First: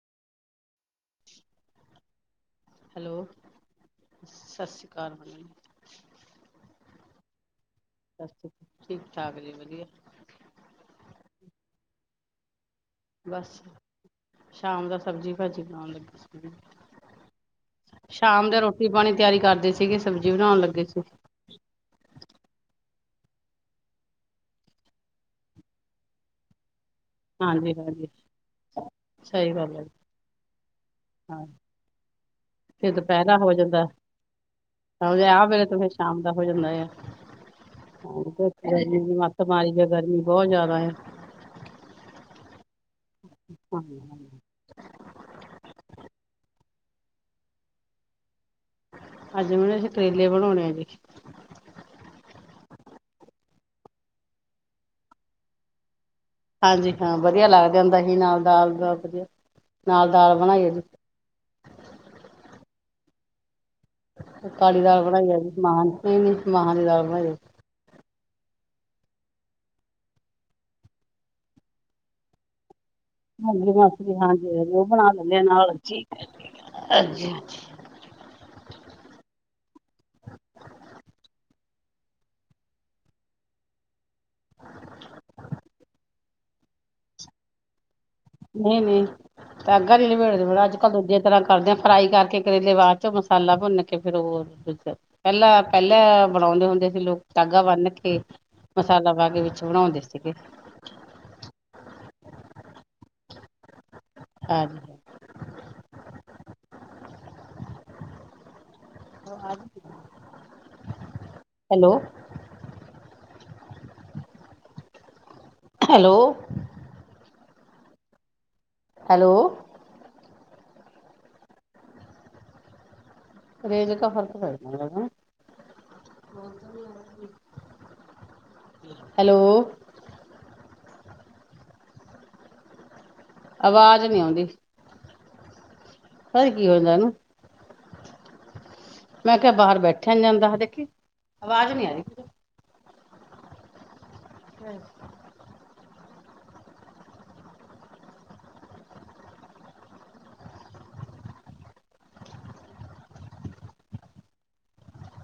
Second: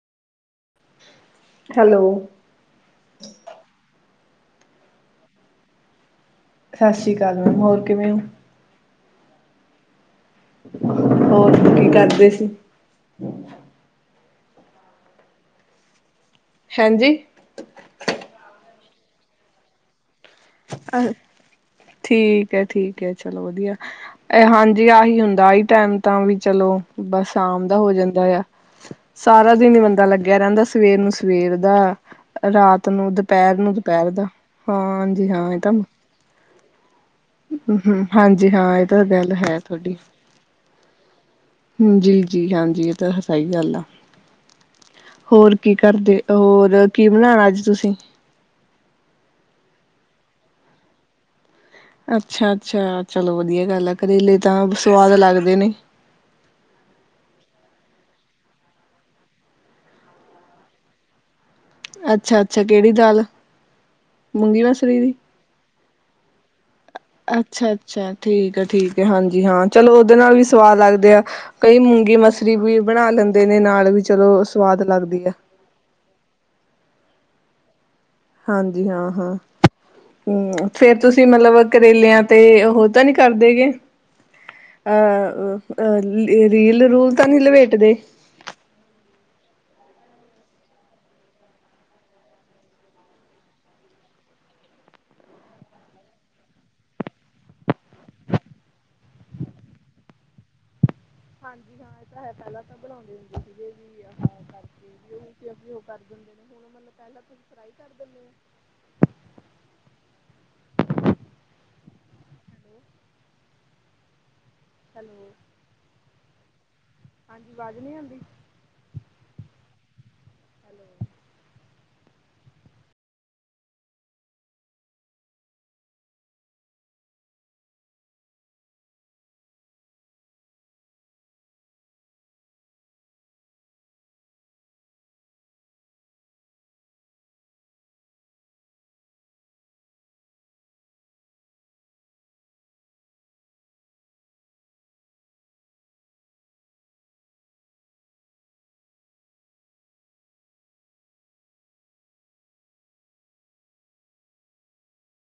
Hello. Hello ਸਤਿ ਸ਼੍ਰੀ ਅਕਾਲ। ਸਤਿ ਸ੍ਰੀ ਅਕਾਲ ਮੈਮ ਹੋਰ ਕਿਵੇਂ ਹੋ ਚਾਗਰੀ ਵਧੀਆ ਹੋਰ ਕੀ ਕਰਦੇ ਸੀ ਬਸ ਸ਼ਾਮ ਦਾ ਸਬਜ਼ੀ ਭਾਜੀ ਬਣਾਉਣ ਲੱਗੀ ਹਾਂਜੀ ਸ਼ਾਮ ਦੇ ਰੋਟੀ ਪਾਣੀ ਤਿਆਰੀ ਕਰਦੇ ਸੀਗੇ ਸਬਜ਼ੀ ਬਣਾਉਣ ਲੱਗੇ ਅ ਸੀ ਠੀਕ ਹੈ ਠੀਕ ਚਲੋ ਵਧੀਆ ਹਾਂਜੀ ਆਹੀ ਹੁੰਦਾ ਆਹੀ ਟਾਈਮ ਤਾਂ ਵੀ ਚਲੋ ਬਸ ਆਮ ਹਾਂਜੀ ਦਾ ਹੋ ਹਾਂਜੀ ਜਾਂਦਾ ਆ ਸਹੀ ਸਾਰਾ ਗੱਲ ਦਿਨ ਹੈ ਬੰਦਾ ਲੱਗਿਆ ਰਹਿੰਦਾ ਸਵੇਰ ਨੂੰ ਹਾਂ ਸਵੇਰ ਦਾ ਰਾਤ ਫਿਰ ਨੂੰ ਦੁਪਹਿਰਾ ਦੁਪਹਿਰ ਨੂੰ ਦੁਪਹਿਰ ਦਾ ਹਾਂ ਵਿਆਹ ਇਹ ਵੇਲੇ ਤਾਂ ਤ ਫਿਰ ਸ਼ਾਮ ਦਾ ਹੋ ਜਾਂਦਾ ਆ ਹਾਂ ਤੇ ਹਾਂਜੀ ਇਹ ਗਰਮੀ ਤਾਂ ਦੀ ਗੱਲ ਮੱੱਸ ਮਾਰੀ ਹੈ ਗਰਮੀ ਬਹੁਤ ਜਿਆਦਾ ਆ ਹ ਜੀ ਜੀ ਹਾਂਜੀ ਇਹ ਤਾਂ ਸਹੀ ਗੱਲ ਆ ਹਾਂਜੀ ਹਾਂਜੀ, ਹੋਰ ਕੀ ਕਰਦੇ ਹੋਰ ਕੀ ਬਣਾਣਾ ਅੱਜ ਤੁਸੀਂ ਅੱਜ ਮੈਨੂੰ ਸ਼ ਕਰੇਲੇ ਬਣਾਉਣੇ ਆ ਜੀ ਅੱਛਾ ਅੱਛਾ ਚਲੋ ਵਧੀਆ ਗੱਲ ਆ ਕਰੇਲੇ ਤਾਂ ਸਵਾਦ ਲੱਗਦੇ ਨੇ ਹਾਂਜੀ ਹਾਂ ਵਧੀਆ ਲੱਗ ਜਾਂ ਹੁੰਦਾ ਹੀ ਨਾਲ ਦ ਦ ਵਧੀਆ ਨਾਲ ਦਾਲ ਬਣਾਈਦੀ ਅੱਛਾ ਅੱਛਾ ਕਿਹੜੀ ਦਾਲ ਮੂੰਗੀ ਕਾਲੀ ਮਸਰੀ ਦਾਲ ਦੀ ਬਣਾਈ ਆ ਵੀ ਸਮਾਨ ਨੀਾਨ ਅੱਛਾ ਅੱਛਾ ਠੀਕ ਆ ਠੀਕ ਹਾਂਜੀ ਹਾਂ ਚਲੋ ਉਹਦੇ ਨਾਲ ਵੀ ਸਵਾਦ ਲੱਗਦੇ ਆ ਕਈ ਮੂੰਗੀ ਮਸਰੀ ਵੀ ਬਣਾ ਲੈਂਦੇ ਨੇ ਹਾਂਜੀ ਨਾਲ ਵੀ ਮਾਸੀ ਜੀ ਚਲੋ ਹਾਂਜੀ ਹਾਂਜੀ ਸਵਾਦ ਉਹ ਬਣਾ ਲੱਗਦੀ ਹੈ ਲੈਂਦੇ ਆ ਨਾਲ ਅੱਛੀ ਹਾਂਜੀ ਹਾਂਜੀ ਹਾਂਜੀ ਹਾਂ ਹਾਂ ਹਮ ਫੇਰ ਤੁਸੀਂ ਮਤਲਬ ਕਰੇਲਿਆਂ ਤੇ ਉਹ ਤਾਂ ਨਹੀਂੀ ਕਰਦੇ ਗ ਅਹ ਅਹ ਰੀਲ ਰੂਲ ਤਾਂ ਨਹੀਂੀ ਲਪੇਟਦੇ ਨਹੀਂ ਨਹੀਂ ਤਾਂ ਦਾਗਾਂ ਨੀ ਲਬੇੜਦੇੜਾ ਅੱਜ ਕੱਲ੍ਹ ਦੂਜੇ ਤਰ੍ਹਾਂ ਕਰਦੇ ਆ ਫਰਾਈ ਕਰਕੇ ਕਰੇਲੇ ਬਾਅਦ ਚੋਂ ਮਸਾਲਾ ਭੁੰਨ ਕੇ ਫਿਰ ੳਹ ਪਹਿਲਾਂ ਪਹਿਲਾਂ ਬਣਾਉਂਦੇ ਹੁੰਦੇ ਸੀ। ਲੋਕ ਦਾਗਾ ਬੰਨ ਕੇ ਮਸਾਲਾ ਬਾਗੇ ਵਿੱਚ ਬਣਾਉਂਦੇ ਸੀਗੇ ਹਾਂਜੀ ਹਾਂ ਇਹ ਤਾਂ ਹੈ ਪਹਿਲਾਂ ਤਾਂ ਬੁਲਾਉਂਦੇ ਹੁੰਦੇ ਸੀਗੇ ਵੀ ਹਾਂਜੀ। ਮਲ ਪਹਿਲਾਂ ਤੁਸੀਂ ਫਰਾਈ ਕਰ ਦਿੰਦੇ ਹੋ। ਹੈਲੋ ਹੈਲੋ ਹੈਲੋ ਹਾਂਜੀ ਆਵਾਜ਼ ਨਹੀ ਆਉਂਦੀ। ਹੈਲੋ ਹੈਲੋ ਰੇਜ ਕ ਫਰਕ ਪੇ ਹੈਲੋ ਆਵਾਜ਼ ਨਹੀ ਆਉਂਦੀ। ਪਤਾ ਨੀ ਕੀ ਹੁੰਦਾ ਇਹ ਨੂੰ ਮੈਂ ਕਿਹਾ ਬਾਹਰ ਬੈਠਿਆ ਨ ਜਾਂਦਾ ਦੇਖੀ ਆਵਾਜ਼ ਨੀ ਆ ਰਹੀ ਹਮ